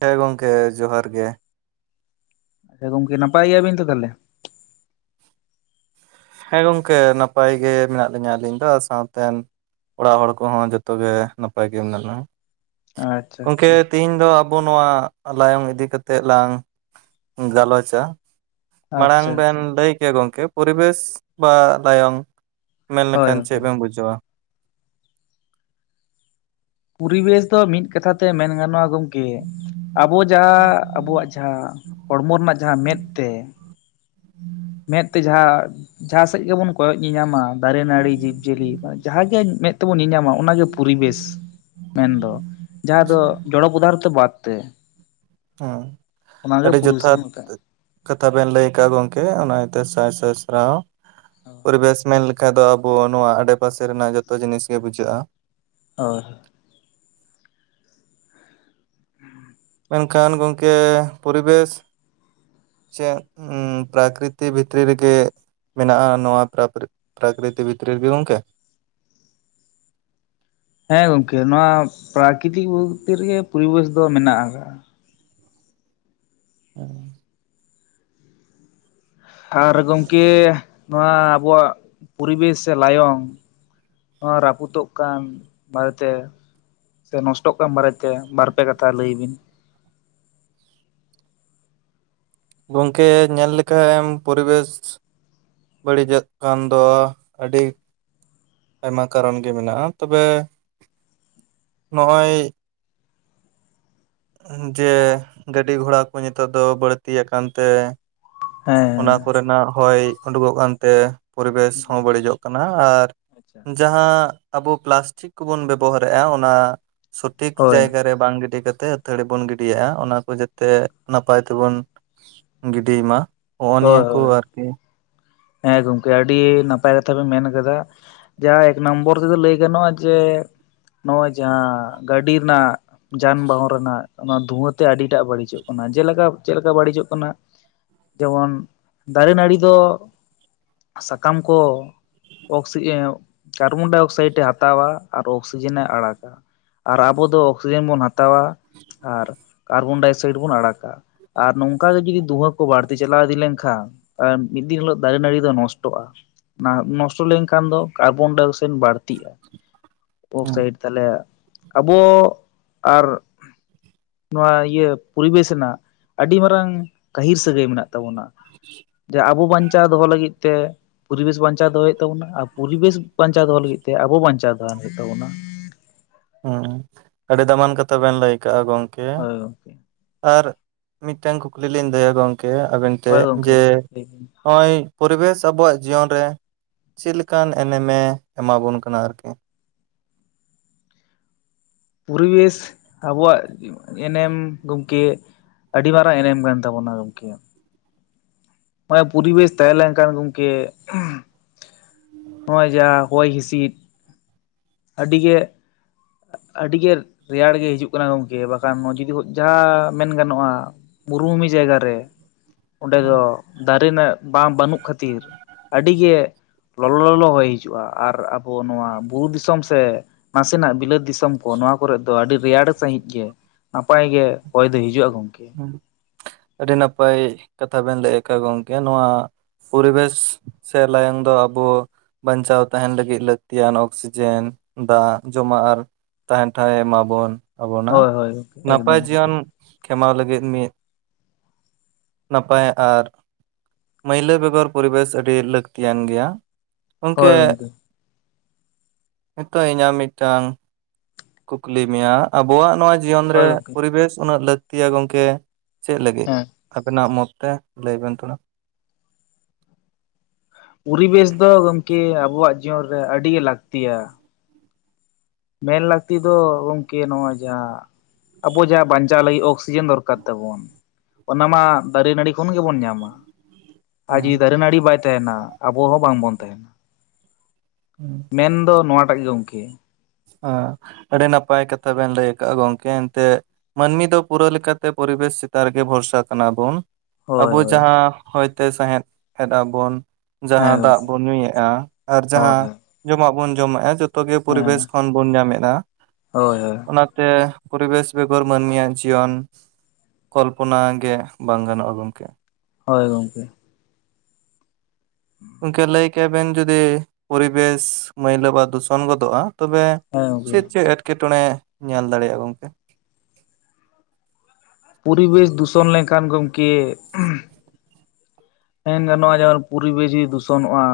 ᱦᱮᱸ ᱜᱚᱢᱠᱮ ᱡᱚᱦᱟᱨ ᱜᱮ᱾ ᱦᱮᱸ ᱜᱚᱢᱠᱮ ᱱᱟᱯᱟᱭ ᱜᱮᱭᱟᱵᱤᱱ ᱛᱚᱦᱚᱞᱮ? ᱦᱮᱸ ᱜᱚᱢᱠᱮ ᱱᱟᱯᱟᱭ ᱜᱮ ᱢᱮᱱᱟᱜ ᱞᱤᱧᱟᱹ ᱟᱹᱞᱤᱧ ᱫᱚ ᱥᱟᱶᱛᱮ ᱚᱲᱟᱜ ᱦᱚᱲ ᱠᱚᱦᱚᱸ ᱡᱚᱛᱚᱜᱮ ᱱᱟᱯᱟᱭ ᱜᱮ ᱢᱮᱱᱟᱜᱼᱟ᱾ ᱟᱪᱪᱷᱟ ᱜᱚᱝᱠᱮ ᱟᱪᱪᱷᱟ ᱛᱮᱦᱮᱧ ᱫᱚ ᱟᱵᱚ ᱱᱚᱣᱟ ᱞᱟᱭᱚᱝ ᱤᱫᱤ ᱠᱟᱛᱮᱜ ᱞᱟᱝ ᱜᱟᱞᱚᱪᱼᱟ᱾ ᱢᱟᱲᱟᱝ ᱟᱪᱪᱷᱟ ᱵᱮᱱ ᱟᱪᱪᱷᱟ ᱞᱟᱹᱭ ᱠᱮᱭᱟ ᱜᱚᱢᱠᱮ ᱯᱚᱨᱤᱵᱮᱥ ᱵᱟ ᱞᱟᱭᱚᱝ ᱢᱮᱱ ᱦᱳᱭ ᱞᱮᱠᱷᱟᱱ ᱪᱮᱫ ᱦᱳᱭ ᱵᱮᱱ ᱵᱩᱡᱷᱟᱹᱣᱟ? ᱯᱚᱨᱤᱵᱮᱥ ᱫᱚ ᱢᱤᱫ ᱠᱟᱛᱷᱟ ᱛᱮ ᱢᱮᱱ ᱜᱟᱱᱚᱜᱼᱟ ᱜᱚᱢᱠᱮ ᱟᱵᱚ ᱡᱟᱦᱟ ᱟᱵᱚᱣᱟᱜ ᱡᱟᱦᱟᱸ ᱦᱚᱲᱢᱚ ᱨᱮᱱᱟᱜ ᱡᱟᱦᱟᱸ ᱢᱮᱫ ᱛᱮ ᱢᱮᱸᱫ ᱛᱮ ᱡᱟᱦᱟᱸ ᱡᱟᱦᱟᱸᱥᱮᱫ ᱜᱮᱵᱚᱱ ᱠᱚᱭᱚᱜ ᱧᱮᱧᱟᱢᱟ ᱫᱟᱨᱮ ᱱᱟᱹᱲᱤ ᱡᱤᱵᱽ ᱡᱤᱭᱟᱹᱞᱤ ᱡᱟᱦᱟᱸ ᱜᱮ ᱢᱮᱫ ᱛᱮᱵᱚᱱ ᱧᱮᱧᱟᱢᱟ ᱚᱱᱟᱜᱮ ᱯᱚᱨᱤᱵᱮᱥ᱾ ᱢᱮᱱ ᱫᱚ ᱡᱟᱦᱟᱸ ᱫᱚ ᱡᱚᱲᱚ ᱯᱚᱫᱟᱨᱛᱷᱚ ᱵᱟᱫ ᱛᱮ᱾ ᱦᱮᱸ ᱚᱱᱟᱜᱮ ᱟᱹᱰᱤ ᱯᱚᱨᱤᱵᱮᱥ ᱡᱚᱛᱷᱟᱛ᱾ ᱵᱚᱱ ᱢᱮᱛᱟᱜᱼᱟ ᱠᱟᱛᱷᱟ ᱵᱮᱱ ᱞᱟᱹᱭ ᱟᱠᱟᱫᱼᱟ ᱜᱚᱝᱠᱮ ᱚᱱᱟ ᱤᱭᱟᱹᱛᱮ ᱥᱟᱭ ᱥᱟᱭ ᱥᱟᱨᱦᱟᱣ᱾ ᱚ ᱯᱚᱨᱤᱵᱮᱥ ᱢᱮᱱ ᱞᱮᱠᱷᱟᱱᱡ ᱫᱚ ᱟᱵᱚ ᱱᱚᱣᱟ ᱟᱰᱮᱯᱟᱥᱮ ᱨᱮᱱᱟᱜ ᱡᱚᱛᱚ ᱡᱤᱱᱤᱥ ᱜᱮ ᱵᱩᱡᱷᱟᱹᱜᱼᱟ᱾ ᱦᱳᱭ᱾ ᱢᱮᱱᱠᱷᱟᱱ ᱜᱚᱢᱠᱮ ᱯᱚᱨᱤᱵᱮᱥ ᱪᱮ ᱯᱨᱟᱠᱨᱤᱛᱤ ᱵᱷᱤᱛᱤᱨ ᱨᱮᱜᱮ ᱢᱮᱱᱟᱜᱼᱟ ᱱᱚᱣᱟ ᱯᱨᱟᱠᱨᱤᱛᱤ ᱵᱷᱤᱛᱨᱤ ᱨᱮᱜᱮ ᱜᱚᱝᱠᱮ᱾ ᱦᱮᱸ ᱜᱚᱢᱠᱮ ᱱᱚᱣᱟ ᱯᱨᱟᱠᱨᱤᱛᱤᱠ ᱵᱷᱤᱛᱨᱤ ᱨᱮᱜᱮ ᱯᱚᱨᱤᱵᱮᱥ ᱫᱚ ᱢᱮᱱᱟᱜ ᱟᱠᱟᱫᱟ᱾ ᱦᱮᱸ᱾ ᱟᱨ ᱜᱚᱢᱠᱮ ᱱᱚᱣᱟ ᱟᱵᱚᱣᱟᱜ ᱯᱚᱨᱤᱵᱮᱥ ᱥᱮ ᱞᱟᱭᱚᱝ ᱱᱚᱣᱟ ᱨᱟᱹᱯᱩᱫᱚᱜ ᱠᱟᱱ ᱵᱟᱨᱮᱛᱮ ᱥᱮ ᱱᱚᱥᱴᱚᱜ ᱠᱟᱱ ᱵᱟᱨᱮᱛᱮ ᱵᱟᱨ ᱯᱮ ᱠᱟᱛᱷᱟ ᱞᱟᱹᱭ ᱵᱤᱱ? ᱜᱚᱝᱠᱮ ᱧᱮᱞ ᱞᱮᱠᱷᱟᱱ ᱮᱢ ᱯᱚᱨᱤᱵᱮᱥ ᱵᱟᱹᱲᱤᱡᱚᱜ ᱠᱟᱱ ᱫᱚ ᱟᱹᱰᱤ ᱟᱭᱢᱟ ᱠᱟᱨᱚᱱ ᱜᱮ ᱢᱮᱱᱟᱜᱼᱟ ᱛᱚᱵᱮ ᱾ ᱱᱚᱜᱼᱚᱭ ᱡᱮ ᱜᱟᱹᱰᱤ ᱜᱷᱚᱲᱟ ᱠᱚ ᱱᱤᱛᱚᱜ ᱫᱚ ᱵᱟᱹᱲᱛᱤ ᱟᱠᱟᱱᱛᱮ᱾ [inaudible] ᱚᱱᱟ ᱠᱚᱨᱮᱱᱟᱜ ᱦᱚᱭ ᱩᱰᱩᱠᱚᱜ ᱠᱟᱱᱛᱮ᱾ ᱯᱚᱨᱮᱵᱮᱥ ᱦᱚᱸ ᱵᱟᱹᱲᱤᱡᱚᱜ ᱠᱟᱱᱟ ᱟᱨ ᱟᱪᱪᱷᱟ ᱾ ᱡᱟᱦᱟᱸ ᱟᱵᱚ ᱯᱞᱟᱥᱴᱤᱠ ᱠᱚᱵᱚᱱ, ᱵᱮᱵᱚᱦᱟᱨᱮᱼᱟ ᱚᱱᱟ᱾ ᱥᱚᱴᱷᱤᱠ ᱦᱳᱭ ᱡᱟᱭᱜᱟ ᱨᱮ ᱵᱟᱝ ᱜᱤᱰᱤ ᱠᱟ ᱠᱟᱛᱮ ᱛᱷᱟᱹᱲᱤ ᱵᱚᱱ ᱜᱤᱰᱤᱭᱟᱜᱼᱟ, ᱚᱱᱟ ᱠᱚ ᱡᱟᱛᱮ ᱱᱟᱯᱟᱭ ᱛᱮᱵᱚᱱ ᱜᱤᱰᱤᱭ ᱢᱟ ᱾ ᱦᱚᱜᱱᱤᱭᱟᱹ ᱦᱳᱭ ᱠᱚ ᱦᱳᱭ ᱟᱨᱠᱤ ᱾ ᱦᱮᱸ ᱜᱚᱝᱠᱮ ᱟᱹᱰᱤ ᱱᱟᱯᱟᱭ ᱠᱟᱛᱷᱟ ᱵᱤᱱ ᱢᱮᱱ ᱠᱟᱫᱟ᱾ ᱡᱟᱦᱟᱸ ᱮᱠ ᱱᱚᱢᱵᱚᱨ ᱛᱮᱫᱚ ᱞᱟᱹᱭ ᱜᱟᱱᱚᱜᱼᱟ, ᱡᱮ ᱱᱚᱜᱼᱚᱭ ᱡᱟᱦᱟᱸ ᱜᱟᱹᱰᱤ ᱨᱮᱱᱟᱜ ᱡᱟᱱᱵᱟᱦᱚᱱ ᱨᱮᱱᱟᱜ ᱚᱱᱟ ᱫᱷᱩᱦᱟᱹᱛᱮ ᱟᱹᱰᱤᱴᱟᱜ ᱵᱟᱹᱲᱤᱡᱚᱜ ᱠᱟᱱᱟ, ᱡᱮᱞᱮᱠᱟ ᱪᱮᱫ ᱞᱮᱠᱟ ᱵᱟᱹᱲᱤᱡᱚᱜ ᱠᱟᱱᱟ᱾ ᱡᱮᱢᱚᱱ ᱫᱟᱨᱮ ᱱᱟᱹᱲᱤ ᱫᱚ᱾ ᱥᱟᱠᱟᱢ ᱠᱚ ᱾ ᱚᱠᱥᱤ ᱮ ᱠᱟᱨᱵᱚᱱᱰᱟᱭ ᱚᱠᱥᱟᱭᱤᱰ ᱮ ᱦᱟᱛᱟᱣᱟ, ᱟᱨ ᱚᱠᱥᱤᱡᱮᱱᱮ ᱟᱲᱟᱜᱟ ᱾ ᱟᱨ ᱟᱵᱚ ᱫᱚ ᱚᱠᱥᱤᱡᱮᱱ ᱵᱚᱱ ᱦᱟᱛᱟᱣᱟ, ᱟᱨ ᱠᱟᱨᱵᱚᱱᱰᱟᱭ ᱚᱠᱥᱟᱭᱤᱰ ᱵᱚᱱ ᱟᱲᱟᱜᱟ ᱾ ᱟᱨ ᱱᱚᱝᱠᱟ ᱜᱮ, ᱡᱩᱚᱫᱤ ᱫᱷᱩᱦᱟᱹ ᱠᱚ ᱵᱟᱹᱲᱛᱤ ᱪᱟᱞᱟᱣ ᱤᱫᱤ ᱞᱮᱱᱠᱷᱟᱱ, ᱢᱤᱫ ᱫᱤᱱ ᱦᱤᱞᱳᱜ ᱫᱟᱨᱮ ᱱᱟᱹᱲᱤ ᱫᱚ ᱱᱚᱥᱴᱚᱜᱼᱟ, ᱟ ᱱᱚᱥᱴᱚ ᱞᱮᱱᱠᱷᱟᱱ ᱫᱚ ᱠᱟᱨᱵᱚᱱᱰᱟᱭ ᱚᱠᱥᱟᱭᱤᱰ ᱵᱟᱹᱲᱛᱤᱜᱼᱟ ᱾ ᱛᱤ, ᱦᱩᱸ ᱚᱠᱥᱟᱭᱤᱰ ᱛᱟᱦᱚᱞᱮ ᱟᱵᱚ ᱟᱨ ᱱᱚᱣᱟ ᱤᱭᱟᱹ ᱯᱚᱨᱤᱵᱮᱥ ᱨᱮᱱᱟᱜ, ᱟᱹᱰᱤ ᱢᱟᱨᱟᱝ ᱜᱟᱹᱦᱤᱨ ᱥᱟᱹᱜᱟᱹᱭ ᱢᱮᱱᱟᱜ ᱛᱟᱵᱚᱱᱟ᱾ ᱡᱮ ᱟᱵᱚ ᱵᱟᱧᱪᱟᱣ ᱫᱚᱦᱚ ᱞᱟᱹᱜᱤᱫ ᱛᱮ ᱯᱚᱨᱤᱵᱮᱥ ᱵᱟᱧᱪᱟᱣ ᱫᱚᱦᱚᱭ ᱦᱳᱭᱳᱜ ᱛᱟᱵᱚᱱᱟ᱾ ᱟᱨ ᱯᱚᱨᱤᱵᱮᱥ ᱵᱟᱧᱪᱟᱣ ᱫᱚᱦᱚ ᱞᱟᱹᱜᱤᱫ ᱛᱮ, ᱟᱵᱚ ᱵᱟᱧᱪᱟᱣ ᱛᱟᱦᱮᱱ ᱦᱳᱭᱳᱜ ᱛᱟᱵᱚᱱᱟ ᱾ ᱦᱚᱸ, ᱟᱹᱰᱤ ᱫᱟᱢᱟᱱ ᱠᱟᱛᱷᱟ ᱵᱮᱱ ᱞᱟᱹᱭ ᱠᱟᱜᱼᱟ ᱜᱚᱢᱠᱮ᱾ ᱦᱳᱭ ᱜᱚᱝᱠᱮ ᱟᱨ ᱢᱤᱫᱴᱮᱱ ᱠᱩᱠᱞᱤ ᱞᱤᱧ ᱞᱟᱹᱭᱟ, ᱜᱚᱢᱠᱮ ᱟᱵᱮᱱ ᱦᱳᱭ ᱴᱷᱮᱱ ᱜᱚᱝᱠᱮ ᱡᱮ ᱞᱟᱹᱭ ᱵᱤᱱ ᱦᱚᱜᱼᱚᱭ ᱯᱚᱨᱤᱵᱮᱥ ᱚᱵᱚᱣᱟᱜ ᱡᱤᱭᱚᱱ ᱨᱮ ᱪᱮᱫ ᱞᱮᱠᱟᱱ ᱮᱱᱮᱢᱮ ᱮᱢᱟᱵᱚᱱ ᱠᱟᱱᱟ ᱟᱨᱠᱤ᱾ ᱯᱚᱨᱤᱵᱮᱥ ᱟᱵᱚᱣᱟᱜ᱾ ᱮᱱᱮᱢ ᱜᱚᱝᱠᱮ, ᱟᱹᱰᱤ ᱢᱟᱨᱟᱝ ᱮᱱᱮᱢ ᱠᱟᱱ ᱛᱟᱵᱚᱱᱟ ᱜᱚᱢᱠᱮ ᱾ ᱢᱟᱱᱮ ᱯᱚᱨᱤᱵᱮᱥ ᱛᱟᱦᱮᱸ ᱞᱮᱱᱠᱷᱟᱱ, ᱜᱚᱝᱠᱮ ᱦᱚᱜᱼᱚᱭ ᱡᱟᱸᱦᱟ ᱦᱚᱭ ᱦᱤᱸᱥᱤᱫ᱾ ᱟᱹᱰᱤ ᱜᱮ ᱟᱹᱰᱤᱜᱮ ᱨᱮᱭᱟᱲ ᱜᱮ ᱦᱤᱡᱩᱜ ᱠᱟᱱᱟ ᱜᱚᱝᱠᱮ, ᱵᱟᱠᱷᱟᱱ ᱡᱩᱫᱤ ᱡᱟᱦᱟᱸ ᱢᱮᱱ ᱜᱟᱱᱚᱜᱼᱟ᱾ ᱢᱩᱨᱩᱵᱷᱩᱢᱤ ᱡᱟᱭᱜᱟᱟ ᱨᱮ ᱚᱸᱰᱮ ᱫᱚ, ᱫᱟᱨᱮ ᱱᱟᱜ ᱵᱟᱝ ᱵᱟᱹᱱᱩᱜ ᱠᱷᱟᱹᱛᱤᱨ ᱟᱹᱰᱤ ᱜᱮ ᱞᱚᱞᱚ ᱞᱚᱞᱚ ᱦᱚᱭ ᱦᱤᱡᱩᱜᱼᱟ, ᱟᱨ ᱟᱵᱚ ᱱᱚᱣᱟ ᱵᱩᱨᱩ ᱫᱤᱥᱚᱢ ᱥᱮ ᱱᱟᱥᱮᱱᱟᱜ ᱾ ᱫᱤᱥᱚᱢ ᱠᱚ ᱱᱚᱣᱟ ᱠᱚᱨᱮᱫ ᱫᱚ, ᱟᱹᱰᱤ ᱨᱮᱭᱟᱲ ᱥᱟᱺᱦᱤᱡ ᱜᱮ, ᱱᱟᱯᱟᱭ ᱜᱮ ᱦᱚᱭ ᱫᱚ ᱦᱤᱡᱩᱜᱼᱟ ᱜᱚᱝᱠᱮ ᱾ ᱦᱩ, ᱟᱹᱰᱤ ᱱᱟᱯᱟᱭ ᱠᱟᱛᱷᱟ ᱵᱮᱱ ᱞᱟᱹᱭ ᱠᱟᱜᱼᱟ, ᱜᱚᱝᱠᱮ ᱱᱚᱣᱟ᱾ ᱯᱚᱨᱤᱵᱮᱥ ᱥᱮ ᱞᱟᱭᱚᱝ ᱫᱚ ᱟᱵᱚ ᱵᱟᱧᱪᱟᱣ ᱛᱟᱦᱮᱱ ᱞᱟᱹᱜᱤᱫ, ᱞᱟᱹᱠᱛᱤᱭᱟᱱ ᱚᱠᱥᱤᱡᱮᱱ ᱫᱟᱜ ᱡᱚᱢᱟᱜ, ᱟᱨ ᱛᱟᱦᱮᱱ ᱴᱷᱟᱶ ᱮᱢᱟᱵᱚᱱ ᱟᱵᱚᱱᱟᱜ ᱦᱳᱭ ᱦᱳᱭ ᱜᱚᱝᱠᱮ ᱮᱠᱫᱚᱢ ᱱᱟᱯᱟᱭ ᱜᱚᱝᱠᱮ ᱡᱤᱭᱚᱱ᱾ ᱠᱷᱮᱢᱟᱣ ᱞᱟᱹᱜᱤᱫ ᱢᱤᱫ, ᱱᱟᱯᱟᱭ ᱟᱨ ᱢᱟᱹᱭᱞᱟᱹ ᱵᱮᱜᱚᱨ ᱯᱚᱨᱤᱵᱮᱥ ᱟᱹᱰᱤ, ᱞᱟᱹᱠᱛᱤᱭᱟᱱ ᱜᱮᱭᱟ, ᱜᱚᱝᱠᱮ ᱱᱤᱛᱚᱜ ᱤᱧᱟᱹᱜ ᱢᱤᱫᱴᱟᱝ ᱠᱩᱠᱞᱤ ᱢᱮᱭᱟ, ᱟᱵᱚᱣᱟᱜ ᱱᱚᱣᱟ ᱡᱤᱭᱚᱱ ᱨᱮ, ᱦᱳᱭ ᱜᱚᱝᱠᱮ ᱯᱚᱨᱤᱵᱮᱥ ᱩᱱᱟᱹᱜ ᱞᱟᱹᱠᱛᱤᱭᱟ ᱜᱚᱝᱠᱮ? ᱪᱮᱜ ᱞᱟᱹᱜᱤᱫ ᱦᱮᱸ ᱟᱵᱮᱱᱟᱜ ᱢᱚᱛ ᱛᱮ, ᱞᱟᱹᱭ ᱵᱮᱱ ᱛᱷᱚᱲᱟ? ᱯᱚᱨᱤᱵᱮᱥ ᱫᱚ ᱜᱚᱝᱠᱮ ᱟᱵᱚᱣᱟᱜ ᱡᱤᱭᱚᱱ ᱨᱮ, ᱟᱹᱰᱤᱜᱮ ᱞᱟᱹᱠᱛᱤᱭᱟ᱾ ᱢᱮᱱ ᱞᱟᱹᱠᱛᱤ ᱫᱚ ᱜᱚᱝᱠᱮ ᱱᱚᱜᱼᱚᱭ᱾ ᱡᱟᱦᱟ, ᱟᱵᱚ ᱡᱟᱦᱟᱸ ᱵᱟᱧᱪᱟᱣ ᱞᱟᱹᱜᱤᱜ ᱚᱠᱥᱤᱡᱮᱱ ᱫᱚᱨᱠᱟᱨ ᱛᱟᱵᱚᱱ᱾ ᱚᱱᱟ ᱢᱟ, ᱫᱟᱨᱮ ᱱᱟᱹᱲᱤ ᱠᱷᱚᱱ ᱜᱮᱵᱚᱱ ᱧᱟᱢᱟ᱾ ᱟᱨ ᱦᱩᱸ ᱡᱩᱫᱤ ᱫᱟᱨᱮ ᱱᱟᱹᱲᱤ ᱵᱟᱭ ᱛᱟᱦᱮᱱᱟ ᱟᱵᱚ ᱦᱚᱸ ᱵᱟᱝ ᱵᱚᱱ ᱛᱟᱦᱮᱱᱟ ᱾ ᱦᱩᱸ ᱾ ᱢᱮᱱ ᱫᱚ ᱱᱚᱣᱟᱴᱟᱜ ᱜᱮ ᱜᱚᱝᱠᱮ ᱾ ᱦᱮᱸ, ᱟᱹᱰᱤ ᱱᱟᱯᱟᱭ ᱠᱟᱛᱷᱟ ᱵᱮᱱ ᱞᱟᱹᱭ ᱠᱟᱜᱼᱟ ᱜᱚᱝᱠᱮ ᱮᱱᱛᱮᱜ ᱾ ᱢᱟᱱᱢᱤ ᱫᱚ ᱯᱩᱨᱟᱹ ᱞᱮᱠᱟᱛᱮ ᱯᱚᱨᱤᱵᱮᱥ ᱪᱮᱛᱟᱱ ᱨᱮᱜᱮ ᱵᱷᱚᱨᱥᱟ ᱠᱟᱱᱟ ᱵᱚᱱ ᱾ ᱟᱵᱚ ᱦᱳᱭ ᱦᱳᱭ ᱡᱟᱦᱟᱸ ᱦᱚᱭᱛᱮ ᱥᱟᱦᱮᱫ ᱮᱫᱟ ᱵᱚᱱ ᱦᱮᱸ ᱡᱟᱦᱟᱸ ᱫᱟᱜ ᱜᱚᱢᱠᱮ ᱵᱚᱱ ᱧᱩᱭᱮᱜᱼᱟ ᱟᱨ ᱦᱳᱭ ᱡᱟᱦᱟᱸ ᱦᱳᱭ ᱡᱚᱢᱟᱜ ᱵᱚᱱ ᱡᱚᱢᱮᱜᱼᱟ ᱡᱚᱛᱚ ᱜᱮ ᱦᱮᱸ ᱯᱚᱨᱤᱵᱮᱥ ᱠᱷᱚᱱ ᱵᱚᱱ ᱧᱟᱢ ᱮᱫᱼᱟ ᱾ ᱦᱳᱭ ᱦᱳᱭ ᱾ ᱛᱮ ᱯᱚᱨᱵᱮᱥ ᱵᱮᱜᱚᱨ ᱢᱟᱹᱱᱢᱤᱭᱟᱜ ᱡᱤᱭᱚᱱ ᱠᱚᱞᱯᱚᱱᱟ ᱜᱮ ᱵᱟᱝ ᱜᱟᱱᱚᱜᱼᱟ ᱜᱚᱝᱠᱮ ᱾ ᱦᱳᱭ ᱜᱚᱝᱠᱮ ᱾ ᱜᱚᱝᱠᱮ ᱞᱟᱹᱭ ᱠᱮᱜᱼᱟ ᱵᱮᱱ ᱡᱩᱫᱤ ᱯᱚᱨᱤᱵᱮᱥ ᱢᱟᱹᱭᱞᱟᱹ ᱵᱟ ᱫᱩᱥᱚᱱ ᱜᱚᱫᱚᱜᱼᱟ ᱛᱚᱵᱮ ᱦᱮᱸ ᱜᱚᱢᱠᱮ ᱪᱮᱫ ᱪᱮᱫ ᱮᱴᱠᱮᱴᱚᱬᱮ ᱧᱮᱞ ᱫᱟᱲᱮᱭᱟᱜᱼᱟ ᱜᱚᱝᱠᱮ? ᱯᱚᱨᱤᱵᱮᱥ ᱫᱩᱥᱚᱱ ᱞᱮᱱᱠᱷᱟᱱ ᱜᱚᱢᱠᱮ ᱢᱮᱱ ᱜᱟᱱᱚᱜᱼᱟ ᱡᱮᱢᱚᱱ ᱯᱚᱨᱤᱵᱮᱥ ᱡᱩᱫᱤ ᱫᱩᱥᱚᱱᱚᱜᱼᱟ,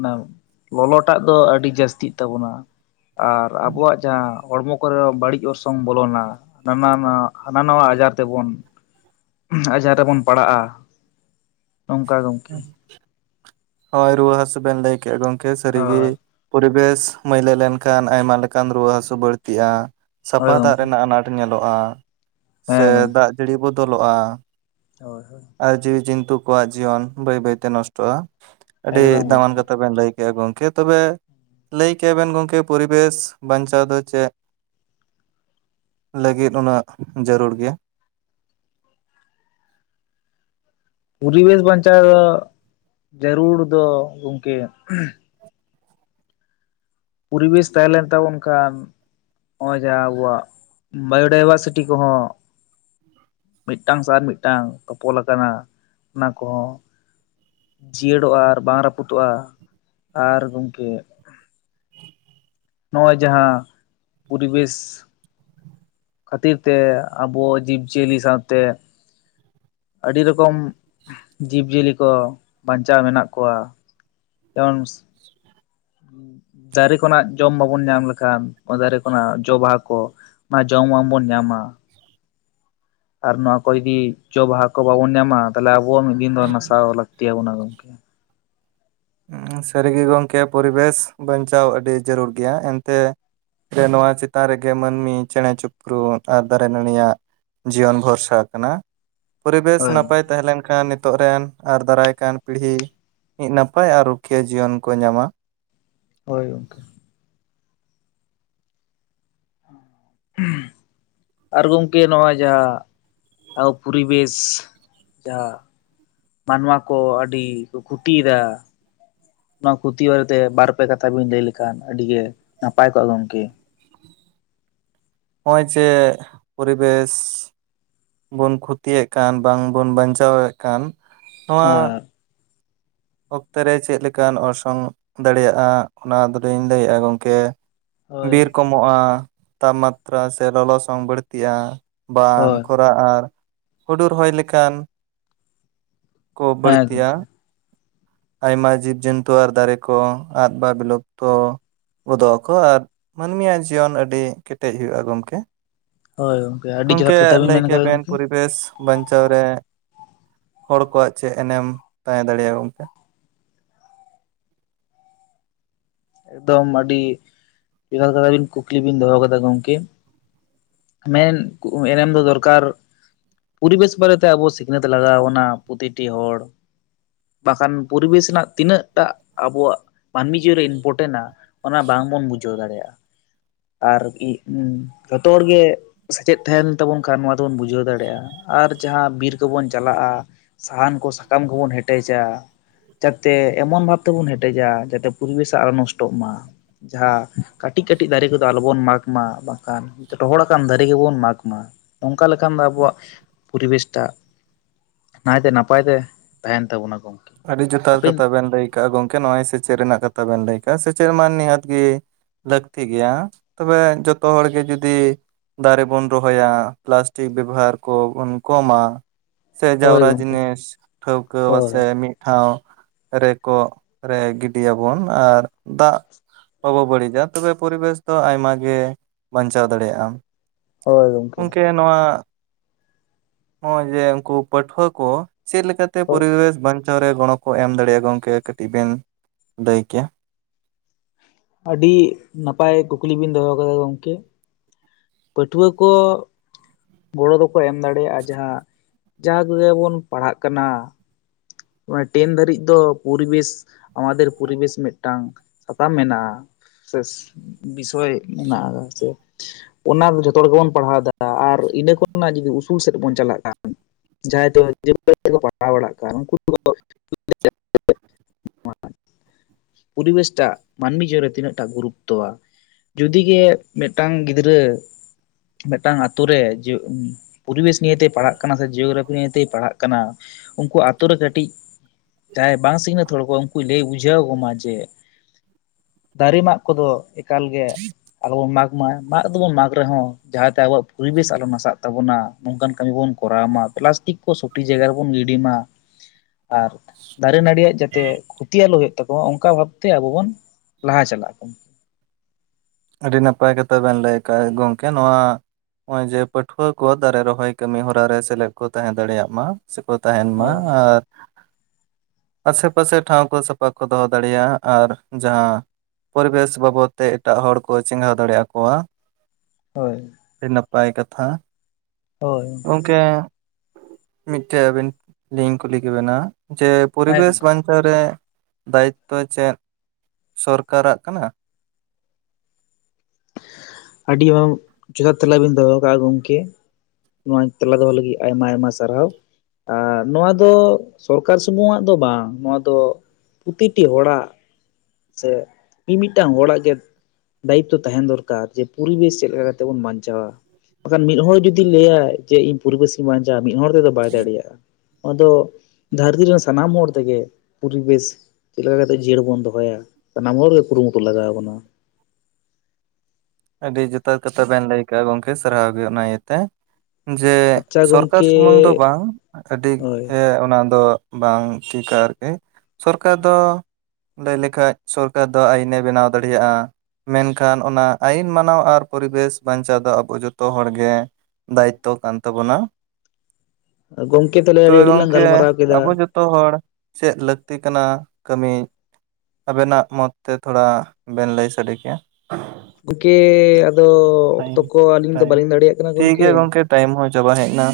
[inaudible] ᱞᱚᱞᱚᱴᱟᱜ ᱫᱚ ᱟᱹᱰᱤ ᱡᱟᱹᱥᱛᱤᱜ ᱛᱟᱵᱚᱱᱟ ᱟᱨ ᱟᱵᱚᱣᱟᱜ ᱡᱟᱦᱟᱸ ᱦᱚᱲᱢᱚ ᱠᱚᱨᱮ ᱨᱚ ᱵᱟᱹᱲᱤᱡ ᱚᱨᱥᱚᱝ ᱵᱚᱞᱚᱱᱟ ᱾ ᱱᱟᱱᱟ ᱱᱟᱜ ᱦᱟᱱᱟ ᱱᱟᱣᱟ ᱟᱡᱟᱨ ᱛᱮᱵᱚᱱ ᱟᱡᱟᱨ ᱨᱮᱵᱚᱱ ᱯᱟᱲᱟᱜᱼᱟ ᱾ ᱱᱚᱝᱠᱟ ᱜᱚᱝ ᱦᱩᱸ, ᱦᱚᱭ ᱨᱩᱣᱟ ᱦᱟᱥᱩ ᱵᱮᱱ ᱞᱟᱹᱭ ᱠᱮᱜᱼᱟ ᱜᱚᱝᱠᱮ ᱥᱟᱹᱨᱤᱜᱤ ᱦᱳᱭ ᱯᱚᱨᱤᱵᱮᱥ ᱢᱟᱹᱭᱞᱟᱹ ᱞᱮᱱᱠᱷᱟᱱ ᱟᱭᱢᱟ ᱞᱮᱠᱟᱱ ᱨᱩᱣᱟᱹ ᱦᱟᱹᱥᱩ ᱵᱟᱹᱲᱛᱤᱜᱼᱟ, ᱦᱳᱭ ᱥᱟᱯᱷᱟ ᱫᱟᱜ ᱜᱚᱢᱠᱮ ᱨᱮᱱᱟᱜ ᱟᱱᱟᱴ ᱧᱮᱞᱚᱜᱼᱟ ᱦᱮᱸ ᱥᱮ ᱜᱚᱢᱠᱮ ᱫᱟᱜ ᱡᱟᱹᱲᱤ ᱵᱚᱫᱚᱞᱚᱜᱼᱟ ᱾ ᱦᱳᱭ ᱦᱳᱭ ᱾ ᱟᱨ ᱡᱤᱣᱤ ᱡᱤᱱᱛᱩ ᱠᱚᱣᱟᱜ ᱡᱤᱭᱚᱱ ᱵᱟᱹᱭ ᱵᱟᱹᱭ ᱛᱮ ᱱᱚᱥᱴᱚᱜᱼᱟ, ᱟᱹᱰᱤ ᱮᱠᱫᱚᱢ ᱫᱟᱢᱟᱱ ᱜᱚᱝᱠᱮ ᱠᱟᱛᱷᱟ ᱵᱮᱱ ᱞᱟᱹᱭ ᱠᱮᱭᱟ ᱜᱚᱝᱠᱮ ᱛᱚᱵᱮ ᱞᱟᱹᱭ ᱠᱮᱭᱟᱵᱮᱱ ᱜᱚᱝᱠᱮ ᱯᱚᱨᱤᱵᱮᱥ ᱵᱟᱧᱪᱟᱣ ᱫᱚ ᱪᱮᱫ ᱞᱟᱹᱜᱤᱫ ᱩᱱᱟᱹᱜ ᱡᱟᱹᱨᱩᱲ ᱜᱮᱭᱟ? ᱯᱚᱨᱤᱵᱮᱥ ᱵᱟᱧᱪᱟᱣ ᱫᱚ ᱡᱟᱹᱨᱩᱲ ᱫᱚ ᱜᱚᱝᱠᱮ ᱯᱚᱨᱤᱵᱮᱥ ᱛᱟᱦᱮᱸ ᱞᱮᱱ ᱛᱟᱵᱚᱱ ᱠᱷᱟᱱ ᱦᱚᱜᱼᱚᱭ ᱡᱟᱦᱟ ᱟᱵᱚᱣᱟᱜ ᱵᱟᱭᱳᱰᱟᱭᱵᱷᱟᱨᱥᱤᱴᱤ ᱠᱚᱦᱚᱸ ᱢᱤᱫᱴᱟᱝ ᱥᱟ ᱟᱨ ᱢᱤᱫᱴᱟᱝ ᱛᱚᱯᱚᱞ ᱟᱠᱟᱱᱟ ᱚᱱᱟ ᱠᱚᱦᱚᱸ ᱡᱤᱭᱟᱹᱲᱚᱜᱼᱟ ᱟᱨ ᱵᱟᱝ ᱨᱟᱹᱯᱩᱛᱚᱜᱼᱟ ᱾ ᱟᱨ ᱜᱚᱝᱠᱮ ᱱᱚᱜᱼᱚᱭ ᱡᱟᱦᱟᱸ ᱯᱚᱨᱤᱵᱮᱥ ᱠᱷᱟᱹᱛᱤᱨ ᱛᱮ ᱟᱵᱚ ᱡᱤᱵᱽᱼᱡᱤᱭᱟᱹᱞᱤ ᱥᱟᱶᱛᱮ ᱟᱹᱰᱤ ᱨᱚᱠᱚᱢ ᱡᱤᱵᱽ ᱡᱤᱭᱟᱹᱞᱤ ᱠᱚ ᱵᱟᱧᱪᱟᱣ ᱢᱮᱱᱟᱜ ᱠᱚᱣᱟ ᱾ ᱪᱟᱱᱥ ᱫᱟᱨᱮ ᱠᱷᱚᱱᱟᱜ ᱡᱚᱢ ᱵᱟᱵᱚᱱ ᱧᱟᱢ ᱞᱮᱠᱷᱟᱱ ᱚ ᱫᱟᱨᱮ ᱠᱷᱚᱱᱟᱜ ᱡᱚ ᱵᱟᱦᱟ ᱠᱚ ᱚᱱᱟ ᱡᱚᱢᱟᱢ ᱵᱚᱱ ᱧᱟᱢᱟ ᱾ ᱟᱨ ᱱᱚᱣᱟ ᱠᱚ ᱡᱩᱫᱤ ᱡᱚ ᱵᱟᱦᱟ ᱠᱚ ᱵᱟᱵᱚᱱ ᱧᱟᱢᱟ ᱛᱟᱦᱚᱞᱮ ᱟᱵᱚᱣᱟᱜ ᱢᱤᱫ ᱫᱤᱱ ᱫᱚ ᱱᱟᱥᱟᱣ ᱞᱟᱹᱠᱛᱤᱭᱟ ᱵᱚᱱᱟ ᱜᱚᱝᱠᱮ ᱾ ᱦᱩᱸ ᱥᱟᱹᱨᱤᱜᱮ ᱜᱚᱝᱠᱮ ᱯᱚᱨᱤᱵᱮᱥ ᱵᱟᱧᱪᱟᱣ ᱟᱹᱰᱤ ᱡᱟᱨᱩᱲ ᱜᱮᱭᱟ, ᱮᱱᱛᱮ ᱜᱮ ᱱᱚᱣᱟ ᱪᱮᱛᱟᱨ ᱨᱮᱜᱮ ᱢᱟᱱᱢᱤ ᱪᱮᱬᱮ ᱪᱩᱯᱨᱩᱫ ᱟᱨ ᱫᱟᱨᱮ ᱱᱟᱬᱤᱭᱟᱜ ᱡᱤᱭᱚᱱ ᱵᱷᱚᱨᱥᱟ ᱠᱟᱱᱟ ᱾ ᱯᱚᱨᱤᱵᱮᱥ ᱦᱳᱭ ᱱᱟᱯᱟᱭ ᱛᱟᱦᱮᱸ ᱞᱮᱱᱠᱷᱟᱱ ᱱᱤᱛᱚᱜ ᱨᱮᱱ ᱟᱨ ᱫᱟᱨᱟᱭ ᱠᱟᱱ ᱯᱤᱲᱦᱤ ᱢᱤᱫ ᱱᱟ ᱯᱟᱭ ᱟᱨ ᱨᱩᱠᱷᱤᱭᱟᱹ ᱡᱤᱭᱚᱱ ᱠᱚ ᱧᱟᱢᱟ᱾ ᱦᱳᱭ ᱜᱚᱝᱠᱮ᱾ [unintelligible] ᱟᱨ ᱜᱚᱝᱠᱮ ᱱᱚᱜᱚᱭ ᱡᱟᱦᱟᱸ ᱟᱸ ᱯᱩᱨᱤᱵᱮᱥ ᱡᱟᱦᱟᱸᱼᱼ ᱢᱟᱱᱣᱟ ᱠᱚ ᱟᱹᱰᱤ ᱠᱚ ᱠᱷᱩᱛᱤᱭᱮᱫᱟ᱾ ᱱᱚᱣᱟ ᱠᱷᱩᱚᱛᱤ ᱵᱟᱨᱮᱛᱮ ᱵᱟᱨᱯᱮ ᱠᱟᱛᱷᱟ ᱵᱤᱱ ᱞᱟᱹᱭ ᱞᱮᱠᱷᱟᱱ ᱟᱹᱰᱤ ᱜᱮ ᱱᱟᱯᱟᱭ ᱠᱚᱜᱼᱟ᱾ ᱜᱚᱝᱠᱮ᱾ ᱦᱚᱜᱼᱚᱭ ᱡᱮ ᱯᱚᱨᱤᱵᱮᱥ ᱵᱚᱱ ᱠᱷᱚᱛᱤᱭᱮᱫ ᱠᱟᱱ ᱵᱟᱝᱵᱚᱱ ᱵᱟᱧᱪᱟᱣᱮᱫ ᱠᱟᱱ ᱱᱚᱣᱟᱼᱼ ᱦᱳᱭ ᱚᱠᱛᱮ ᱨᱮ ᱪᱮᱫ ᱞᱮᱠᱟᱱ ᱚᱨᱥᱚᱝ ᱫᱟᱲᱮᱭᱟᱜᱼᱟ᱾ ᱚᱱᱟ ᱫᱚᱞᱤᱧ ᱞᱟᱹᱭᱮᱜᱼᱟ᱾ ᱜᱚᱝᱠᱮᱼᱼ ᱦᱳᱭ ᱵᱤᱨ ᱜᱚᱝᱠᱮ ᱠᱚᱢᱚᱜᱼᱟ᱾ ᱛᱟᱢ ᱢᱟᱛᱨᱟ ᱥᱮ ᱞᱚᱞᱚᱥᱚᱝ ᱵᱟᱹᱲᱛᱤᱜᱼᱟ ᱵᱟᱸ ᱦᱳᱭ ᱠᱷᱼᱼ ᱵᱟ ᱟᱨ ᱦᱩᱰᱩᱨ ᱦᱚᱭ ᱞᱮᱱᱠᱟᱱ ᱼᱼ ᱠᱚ ᱦᱮᱸ ᱵᱟᱹᱲᱛᱤᱜ ᱼᱟ᱾ ᱜᱚᱝᱠᱮ ᱟᱭᱢᱟ ᱡᱤᱵ ᱡᱩᱱᱛᱩ ᱟᱨ ᱫᱟᱨᱮ ᱠᱚ ᱟᱫ [unintelligible] ᱜᱚᱫᱚᱜ ᱟᱠᱚ, ᱟᱨ ᱢᱟᱹᱱᱢᱤᱭᱟᱜ ᱡᱤᱭᱚᱱ ᱟᱹᱰᱤ ᱠᱮᱴᱮᱡ ᱦᱩᱭᱩᱜᱼᱟ᱾ ᱜᱚᱢᱠᱮ᱾ ᱦᱳᱭ ᱟᱹᱰᱤ ᱜᱚᱝᱠᱮ ᱡᱚᱛᱷᱟᱛ ᱠᱟᱛᱷᱟ ᱵᱤᱱ ᱢᱮᱱ ᱞᱟᱹᱭᱠᱮᱜᱼᱟ ᱠᱟᱫᱟ ᱵᱮᱱ ᱜᱚᱝᱠᱮ ᱯᱚᱨᱤᱵᱮᱥᱼᱼ ᱵᱟᱧᱪᱟᱣ ᱨᱮ ᱦᱚᱲ ᱠᱚᱣᱟᱜ ᱪᱮᱫ ᱮᱱᱮᱢ ᱛᱟᱦᱮᱸ ᱫᱟᱲᱮᱭᱟᱜ ᱜᱚᱝᱠᱮ? ᱮᱠᱫᱚᱢ ᱟᱹᱰᱤ [unintelligible] ᱠᱩᱠᱞᱤ ᱵᱤᱱ ᱫᱚᱦᱚ ᱠᱟᱫᱟ ᱜᱚᱝᱠᱮ᱾ ᱢᱮᱱ ᱮᱱᱮᱢ ᱫᱚ ᱫᱚᱨᱠᱟᱨᱼᱼ ᱯᱩᱨᱤᱵᱮᱥ ᱵᱟᱨᱮᱛᱮ ᱟᱵᱚ ᱥᱤᱠᱷᱱᱟᱹᱛ ᱞᱟᱜᱟᱣ ᱵᱚᱱᱟ ᱯᱩᱛᱤᱴᱤ ᱦᱚᱲ᱾ ᱵᱟᱠᱷᱟᱱ ᱯᱚᱨᱤᱵᱮᱥ ᱨᱮᱱᱟᱜ ᱛᱤᱱᱟᱹᱜ ᱴᱟᱜ ᱟᱵᱚᱣᱟᱜ ᱢᱟᱹᱱᱢᱤ ᱡᱤᱭᱚᱱ ᱨᱮ ᱤᱱᱯᱚᱼᱼ ᱴᱮᱱᱟ ᱚᱱᱟ ᱵᱟᱝᱵᱚᱱ ᱵᱩᱡᱷᱟᱹᱣ ᱫᱟᱲᱮᱭᱟᱜᱼᱟ᱾ ᱟᱨ ᱤᱜ ᱡᱚᱛᱚ ᱦᱚᱲ ᱜᱮᱼᱼᱼ ᱥᱮᱪᱮᱫ ᱛᱟᱦᱮᱱ ᱛᱟᱵᱚᱱ ᱠᱷᱟᱱ ᱱᱚᱣᱟ ᱫᱚᱵᱚᱱ ᱵᱩᱡᱷᱟᱹᱣ ᱫᱟᱲᱮᱭᱟᱜᱼᱟ᱾ ᱟᱨ ᱡᱟᱦᱟᱸ ᱵᱤᱨ ᱠᱚᱵᱚᱱ ᱪᱟᱞᱟᱜᱼᱟᱼᱼ ᱥᱟᱦᱟᱱ, ᱠᱚ ᱥᱟᱠᱟᱢ, ᱠᱚᱵᱚᱱ ᱦᱮᱴᱮᱡᱼᱟ᱾ ᱡᱟᱛᱮ ᱮᱢᱚᱱ ᱵᱷᱟᱵ ᱛᱮᱵᱚᱱ ᱦᱮᱴᱮᱡᱼᱟ᱾ ᱡᱟᱛᱮ ᱯᱚᱨᱤᱵᱮᱥ ᱟᱨᱚ ᱱᱚᱥᱴᱚᱜ ᱢᱟ᱾ ᱡᱟᱦᱟᱸ ᱠᱟᱹᱴᱤᱡ ᱠᱟᱹᱴᱤᱡ ᱫᱟᱨᱮ ᱠᱚᱫᱚ ᱟᱞᱚᱵᱚᱱ ᱢᱟᱜᱽ ᱢᱟ ᱵᱟᱝᱠᱷᱟᱱᱼᱼ ᱨᱚᱦᱚᱲ ᱟᱠᱟᱱ ᱫᱟᱨᱮ ᱜᱮᱵᱚᱱ ᱢᱟᱜᱽ ᱢᱟ ᱚᱝᱠᱟ ᱞᱮᱠᱷᱟᱱ ᱫᱚ ᱟᱵᱚᱣᱟᱜ ᱯᱚᱨᱤᱵᱮᱥ ᱴᱟᱜᱼᱼ ᱱᱟᱭᱛᱮ ᱱᱟᱯᱟᱭ ᱛᱮ ᱛᱟᱦᱮᱱ ᱛᱟᱵᱚᱱᱟ ᱠᱚ ᱟᱹᱰᱤ ᱡᱚᱛᱷᱟᱛ ᱠᱟᱛᱷᱟ ᱵᱮᱱ ᱞᱟᱹᱭ ᱠᱟᱜᱼᱟ᱾ ᱜᱚᱝᱠᱮ ᱱᱚᱜᱚᱭ ᱥᱮᱪᱮᱫ ᱨᱮᱱᱟᱜ ᱠᱟᱛᱷᱟ ᱵᱮᱱ ᱞᱟᱹᱭ ᱠᱟᱜᱼᱟ᱾ ᱥᱮᱪᱮᱫ ᱨᱮ ᱢᱟ ᱱᱤᱦᱟᱹᱛ ᱜᱤᱼᱼ ᱞᱟᱹᱠᱛᱤ ᱜᱮᱭᱟ ᱛᱚᱵᱮ ᱡᱚᱛᱚ ᱦᱚᱲ ᱜᱮ ᱡᱩᱫᱤᱼᱼᱼ ᱫᱟᱨᱮ ᱵᱚᱱ ᱨᱚᱦᱚᱭᱟ ᱯᱞᱟᱥᱴᱤᱠ ᱵᱮᱵᱚᱦᱟᱨ ᱠᱚᱵᱚᱱ ᱠᱚᱢᱟᱼᱼᱼ ᱥᱮ ᱦᱳᱭ ᱡᱟᱣᱨᱟ ᱜᱚᱝᱠᱮ ᱡᱤᱱᱤᱥ ᱴᱷᱟᱹᱣᱠᱟᱹ ᱦᱳᱭ ᱣᱥᱮ ᱢᱤᱫᱼᱼ ᱴᱷᱟᱶ ᱨᱮᱠᱚ ᱨᱮ ᱜᱤᱰᱤᱭᱟᱵᱚᱱ ᱟᱨ ᱫᱟᱜᱼᱼ ᱵᱟᱵᱚ ᱵᱟᱹᱲᱤᱡᱟ ᱛᱚᱵᱮ ᱯᱚᱨᱤᱵᱮᱥ ᱫᱚ ᱟᱭᱢᱟ ᱜᱮ ᱵᱟᱧᱪᱟᱣ ᱫᱟᱲᱮᱭᱟᱜᱼᱟᱢ᱾ ᱦᱳᱭ ᱜᱚᱝᱠᱮ ᱾ ᱱᱚᱣᱟ ᱱᱚᱜᱚᱭ ᱡᱮ ᱩᱝᱠᱩ ᱯᱟᱹᱴᱷᱩᱣᱟᱹ ᱠᱚᱼᱼᱼ ᱪᱮᱫ ᱞᱮᱠᱟᱛᱮ ᱦᱳᱭ ᱯᱚᱨᱤᱵᱮᱥ ᱵᱟᱧᱪᱟᱣ ᱨᱮ ᱜᱚᱲᱚ ᱠᱚ ᱮᱢ ᱫᱟᱲᱮᱭᱟᱜᱼᱟ᱾ ᱜᱚᱝᱠᱮ ᱠᱟᱹᱴᱤᱡ ᱵᱮᱱ ᱞᱟᱹᱭ ᱠᱮᱭᱟ᱾ ᱟᱹᱰᱤ ᱱᱟᱯᱟᱭ ᱠᱩᱠᱞᱤ ᱵᱤᱱ ᱫᱚᱦᱚ ᱠᱟᱫᱟ ᱜᱚᱝᱠᱮ᱾ ᱯᱟᱹᱴᱷᱩᱣᱟᱹ ᱠᱚ᱾ ᱜᱚᱲᱚ ᱫᱚᱠᱚ ᱮᱢ ᱫᱟᱲᱮᱭᱟᱜᱼᱟ᱾ ᱡᱟᱦᱟᱸ ᱡᱟᱦᱟᱸ ᱵᱚᱱ ᱯᱟᱲᱦᱟᱜ ᱠᱟᱱᱟ᱾ ᱢᱟᱱᱮ ᱴᱮᱱ ᱫᱷᱟᱹᱨᱤᱡ ᱫᱚ ᱯᱚᱨᱤᱵᱮᱥ ᱟᱢᱟᱫᱮᱨ ᱯᱚᱨᱤᱵᱮᱥ ᱢᱤᱫᱴᱟᱝ ᱥᱟᱛᱟᱢ ᱢᱮᱱᱟᱜᱼᱟ᱾ ᱥᱮ ᱵᱤᱥᱚᱭ ᱢᱮᱱᱟᱜ [unintelligible] ᱚᱱᱟ ᱫᱚ ᱡᱷᱚᱛᱚ ᱦᱚᱲ ᱜᱮᱵᱚᱱ ᱯᱟᱲᱦᱟᱣ ᱫᱟ ᱟᱨ ᱤᱱᱟᱹ ᱠᱷᱚᱱᱟᱜ ᱡᱩᱫᱤ ᱩᱥᱩᱞ ᱥᱮᱫ ᱵᱚᱱ ᱪᱟᱞᱟᱜ ᱠᱷᱟᱱ ᱼᱼ ᱡᱟᱦᱟᱸᱭ ᱫᱚ [unintelligible] ᱛᱮᱠᱚ ᱯᱟᱲᱦᱟᱣ ᱵᱟᱲᱟᱜ ᱠᱟᱱ ᱩᱱᱠᱩ ᱫᱚᱠᱚ [unintelligible] [inaudible] ᱯᱩᱨᱤᱵᱮᱥ ᱴᱟᱜ ᱢᱟᱹᱱᱢᱤ ᱡᱤᱭᱚᱱ ᱨᱮ ᱛᱤᱱᱟᱹᱜᱴᱟᱜ ᱜᱩᱨᱩᱜᱛᱚᱣᱟ᱾ ᱡᱩᱫᱤ ᱜᱮ ᱢᱮᱴᱟᱝ ᱜᱤᱫᱽᱨᱟᱹᱼᱼ ᱢᱤᱫᱴᱟᱝ ᱟᱛᱳ ᱨᱮ ᱡᱮ ᱯᱚᱨᱤᱵᱮᱥ ᱱᱤᱭᱮᱛᱮᱭ ᱯᱟᱲᱦᱟᱜ ᱠᱟᱱᱟ ᱥᱮ ᱡᱤᱭᱳᱜᱨᱟᱯᱷᱤ ᱱᱤᱭᱮᱛᱮᱭ ᱯᱟᱲᱦᱟᱜ ᱠᱟᱱᱟ᱾ ᱠᱟᱱᱟ ᱩᱱᱠᱩ ᱨᱮ ᱠᱟᱹᱴᱤᱡ ᱡᱟᱦᱟᱸᱭ ᱵᱟᱝ ᱥᱤᱠᱷᱱᱟᱹᱛ ᱦᱚᱲ ᱠᱚ ᱩᱱᱠᱩ ᱞᱟᱹᱭ ᱵᱩᱡᱷᱟᱹᱣ ᱠᱚ ᱢᱟ ᱡᱮ᱾ ᱫᱟᱨᱮ ᱢᱟᱜ ᱠᱚᱫᱚ ᱮᱠᱟᱞ ᱜᱮ ᱟᱞᱟ ᱵᱚ ᱢᱟᱜᱽ᱾ ᱢᱟᱜᱽ ᱫᱚᱵᱚᱱ ᱢᱟᱜᱽ ᱨᱮᱦᱚᱸ ᱡᱟᱦᱟᱸᱛᱮ ᱟᱵᱚᱣᱟᱜ ᱯᱚᱨᱤᱵᱮᱥ ᱟᱞᱚ ᱱᱟᱥᱟᱜ ᱛᱟᱵᱚᱱᱟ ᱱᱚᱝᱠᱟᱱ ᱠᱟᱹᱢᱤ ᱵᱚᱱ ᱠᱚᱨᱟᱣ ᱢᱟ ᱯᱞᱟᱥ, ᱛᱤᱠ ᱠᱚ ᱥᱚᱴᱤᱠ ᱡᱟᱭᱜᱟ ᱨᱮᱵᱚᱱ ᱜᱤᱰᱤ ᱢᱟ ᱟᱨ ᱫᱟᱨᱮ ᱱᱟᱹᱲᱤᱭᱟᱜ ᱡᱟᱛᱮ ᱠᱷᱚᱛᱤ ᱟᱞᱚ ᱦᱩᱭᱩᱜ, ᱛᱟᱠᱣᱟ ᱚᱱᱠᱟ ᱵᱷᱟᱵᱛᱮ ᱟᱵᱚ ᱵᱚᱱ ᱞᱟᱦᱟ ᱪᱟᱞᱟᱜᱼᱟ ᱠᱟᱱᱟ, ᱟᱹᱰᱤ ᱱᱟᱯᱟᱭ ᱠᱟᱛᱷᱟ ᱵᱮᱱ ᱞᱟᱹᱭ ᱟᱠᱟᱜ ᱜᱚᱢᱠᱮ ᱱᱚᱣᱟ, ᱱᱚᱜ ᱚᱭ ᱡᱮ ᱯᱟᱹᱴᱷᱩᱣᱟᱹ ᱠᱚ ᱫᱟᱨᱮ ᱨᱚᱦᱚᱭ ᱠᱟᱹᱢᱤ ᱦᱚᱨᱟ ᱨᱮ ᱥᱮᱞᱮᱫ ᱠᱚ ᱛᱟᱦᱮᱸ ᱫᱟᱲᱮᱭᱟᱜ ᱢᱟ, ᱥᱮᱠᱚ ᱛᱟᱦᱮᱸᱱ ᱢᱟ ᱦᱳᱭ ᱟᱨ᱾ ᱟᱥᱮ ᱯᱟᱥᱮ ᱴᱷᱟᱶ ᱠᱚ ᱥᱟᱯᱟ ᱠᱚ ᱫᱚᱦᱚ ᱫᱟᱲᱮᱭᱟᱜᱼᱟ ᱟᱨ ᱡᱟᱦᱟᱸ᱾ ᱯᱚᱨᱤᱵᱮᱥ ᱵᱟᱵᱚᱫ ᱛᱮ ᱮᱴᱟᱜ ᱦᱚᱲ ᱠᱚ ᱪᱮᱸᱜᱷᱟᱣ ᱫᱟᱲᱮ ᱣᱟᱠᱚᱣᱟ᱾ ᱦᱳᱭ, ᱟᱹᱰᱤ ᱱᱟᱯᱟᱭ ᱠᱟᱛᱷᱟ᱾ ᱦᱳᱭ᱾ ᱜᱚᱝᱠᱮ ᱢᱤᱫᱴᱮᱡ ᱟᱵᱮᱱ ᱞᱤᱧ ᱠᱩᱞᱤ ᱠᱮᱵᱱᱟ ᱡᱮ ᱦᱮᱸ ᱯᱚᱨᱤᱵᱮᱥ ᱜᱚᱝᱠᱮ ᱵᱟᱧ ᱨᱮ ᱫᱟᱭᱤᱛᱚ ᱪᱮᱫ ᱥᱚᱨᱠᱟᱨᱟᱜ ᱠᱟᱱᱟ᱾ ᱟᱹᱰᱤ ᱦᱚᱸ ᱡᱚᱛᱷᱟᱛ ᱛᱮᱞᱟ ᱵᱤᱱ ᱫᱚᱦᱚ ᱟᱠᱟᱜᱼᱟ ᱜᱚᱝᱠᱮ᱾ ᱱᱚᱣᱟ ᱛᱮᱞᱟ ᱫᱚᱦᱚ ᱞᱟᱹᱜᱤᱫ ᱟᱭᱢᱟ ᱟᱭᱢᱟ ᱥᱟᱨᱦᱟᱣ᱾ ᱟᱨ ᱱᱚᱣᱟ ᱫᱚ ᱥᱚᱨᱠᱟᱨ ᱥᱩᱢᱩᱝᱟᱜ ᱫᱚ ᱵᱟᱝ ᱱᱚᱣᱟ ᱫᱚ ᱯᱨᱚᱛᱤᱴᱤ ᱦᱚᱲᱟᱜ᱾ ᱥᱮ ᱢᱤᱢᱤᱫᱴᱟᱝ ᱦᱚᱲᱟᱜ ᱜᱮ, ᱫᱟᱭᱤᱛᱚ ᱛᱟᱦᱮᱱ ᱫᱚᱨᱠᱟᱨ ᱡᱮ ᱯᱚᱨᱤᱵᱮᱥ ᱪᱮᱫ ᱞᱮᱠᱟ ᱠᱟᱛᱮᱫ ᱵᱚᱱ ᱵᱟᱧᱪᱟᱣᱟ᱾ ᱵᱟᱠᱷᱟᱱ ᱢᱤᱫ ᱦᱚᱲ ᱡᱩᱫᱤ ᱞᱟᱹᱭᱟᱭ ᱡᱮ ᱤᱧ ᱯᱚᱨᱤᱵᱮᱥ ᱤᱧ ᱵᱟᱧᱪᱟ ᱢᱤᱫ ᱦᱚᱲ ᱛᱮᱫᱚ ᱵᱟᱭ ᱫᱟᱲᱮᱭᱟᱜᱼᱟ᱾ ᱟᱫᱚ᱾ ᱫᱷᱟᱹᱨᱛᱤ ᱨᱮᱱ ᱥᱟᱱᱟᱢ ᱦᱚᱲ ᱛᱮᱜᱮ ᱯᱚᱨᱤᱵᱮᱥ ᱪᱮᱫ ᱞᱮᱠᱟ ᱠᱟᱛᱮᱜ ᱡᱤᱭᱟᱹᱲ ᱵᱚᱱ ᱫᱚᱦᱚᱭᱟ᱾ ᱥᱟᱱᱟᱢ ᱦᱚᱲᱜᱮ ᱠᱩᱨᱩᱢᱩᱴᱩ ᱞᱟᱜᱟᱣ ᱟᱵᱚᱱᱟ᱾ ᱟᱹᱰᱤ ᱡᱚᱛᱷᱟᱛ ᱠᱟᱛᱷᱟ ᱵᱮᱱ ᱞᱟᱹᱭ ᱠᱟᱜᱼᱟ ᱜᱚᱝᱠᱮ ᱥᱟᱨᱦᱟᱣ ᱜᱮ ᱚᱱᱟ ᱤᱭᱟᱹᱛᱮ᱾ ᱡᱮ ᱟᱪᱪᱷᱟ ᱥᱚᱨᱠᱟᱨ ᱜᱚᱝᱠᱮ ᱥᱩᱢᱩᱝ ᱫᱚ ᱵᱟᱝ ᱟᱹᱰᱤ ᱦᱳᱭ ᱚᱱᱟ ᱫᱚ᱾ ᱵᱟᱝ ᱴᱷᱤᱠᱟ ᱟᱨᱠᱤ ᱥᱚᱨᱠᱟᱨ ᱫᱚ᱾ ᱞᱟᱹᱭ ᱞᱮᱠᱷᱟ ᱥᱚᱨᱠᱟᱨ ᱫᱚ ᱟᱭᱤᱱᱮ ᱵᱮᱱᱟᱣ ᱫᱟᱲᱮᱭᱟᱜ ᱢᱮᱱᱠᱟᱷᱟᱱ ᱚᱱᱟ᱾ ᱟᱹᱭᱤᱱ ᱢᱟᱱᱟᱣ ᱟᱨ ᱯᱚᱨᱤᱵᱮᱥ ᱵᱟᱧᱪᱟᱣ ᱫᱚ ᱟᱵᱚ ᱡᱚᱛᱚ ᱦᱚᱲ ᱜᱮ ᱫᱟᱭᱤᱛᱛᱚ ᱠᱟᱱ ᱛᱟᱵᱚᱱᱟ᱾ ᱜᱚᱝᱠᱮ ᱛᱟᱦᱚᱞᱮ ᱟᱹᱰᱤ ᱛᱚᱵᱮ ᱟᱹᱰᱤ ᱞᱟᱝ ᱜᱚᱝᱠᱮ ᱜᱟᱞᱢᱟᱨᱟᱣ ᱠᱮᱫᱟ ᱟᱵᱚ ᱡᱚᱛᱚ᱾ ᱡᱚᱛᱚ ᱦᱚᱲ ᱪᱮᱫ ᱞᱟᱹᱠᱛᱤ ᱠᱟᱱᱟ ᱠᱟᱹᱢᱤ᱾ ᱟᱵᱮᱱᱟᱜ ᱢᱚᱛ ᱛᱮ ᱛᱷᱚᱲᱟ ᱵᱮᱱ ᱞᱟᱹᱭ ᱥᱟᱰᱮ ᱠᱮᱭᱟ᱾ ᱜᱚᱝᱠᱮ ᱟᱫᱚ ᱚᱠᱛᱚ ᱴᱟᱭᱤᱢ ᱠᱚ ᱟᱹᱞᱤᱧ ᱫᱚ ᱴᱟᱭᱤᱢ ᱵᱟᱞᱤᱧ ᱫᱟᱲᱮᱭᱟᱜ ᱠᱟᱱᱟ ᱴᱷᱤᱠ ᱜᱚᱝᱠᱮ, ᱜᱮᱭᱟ ᱴᱟᱭᱤᱢ ᱦᱚᱸ ᱪᱟᱵᱟ ᱦᱮᱡ ᱮᱱᱟ,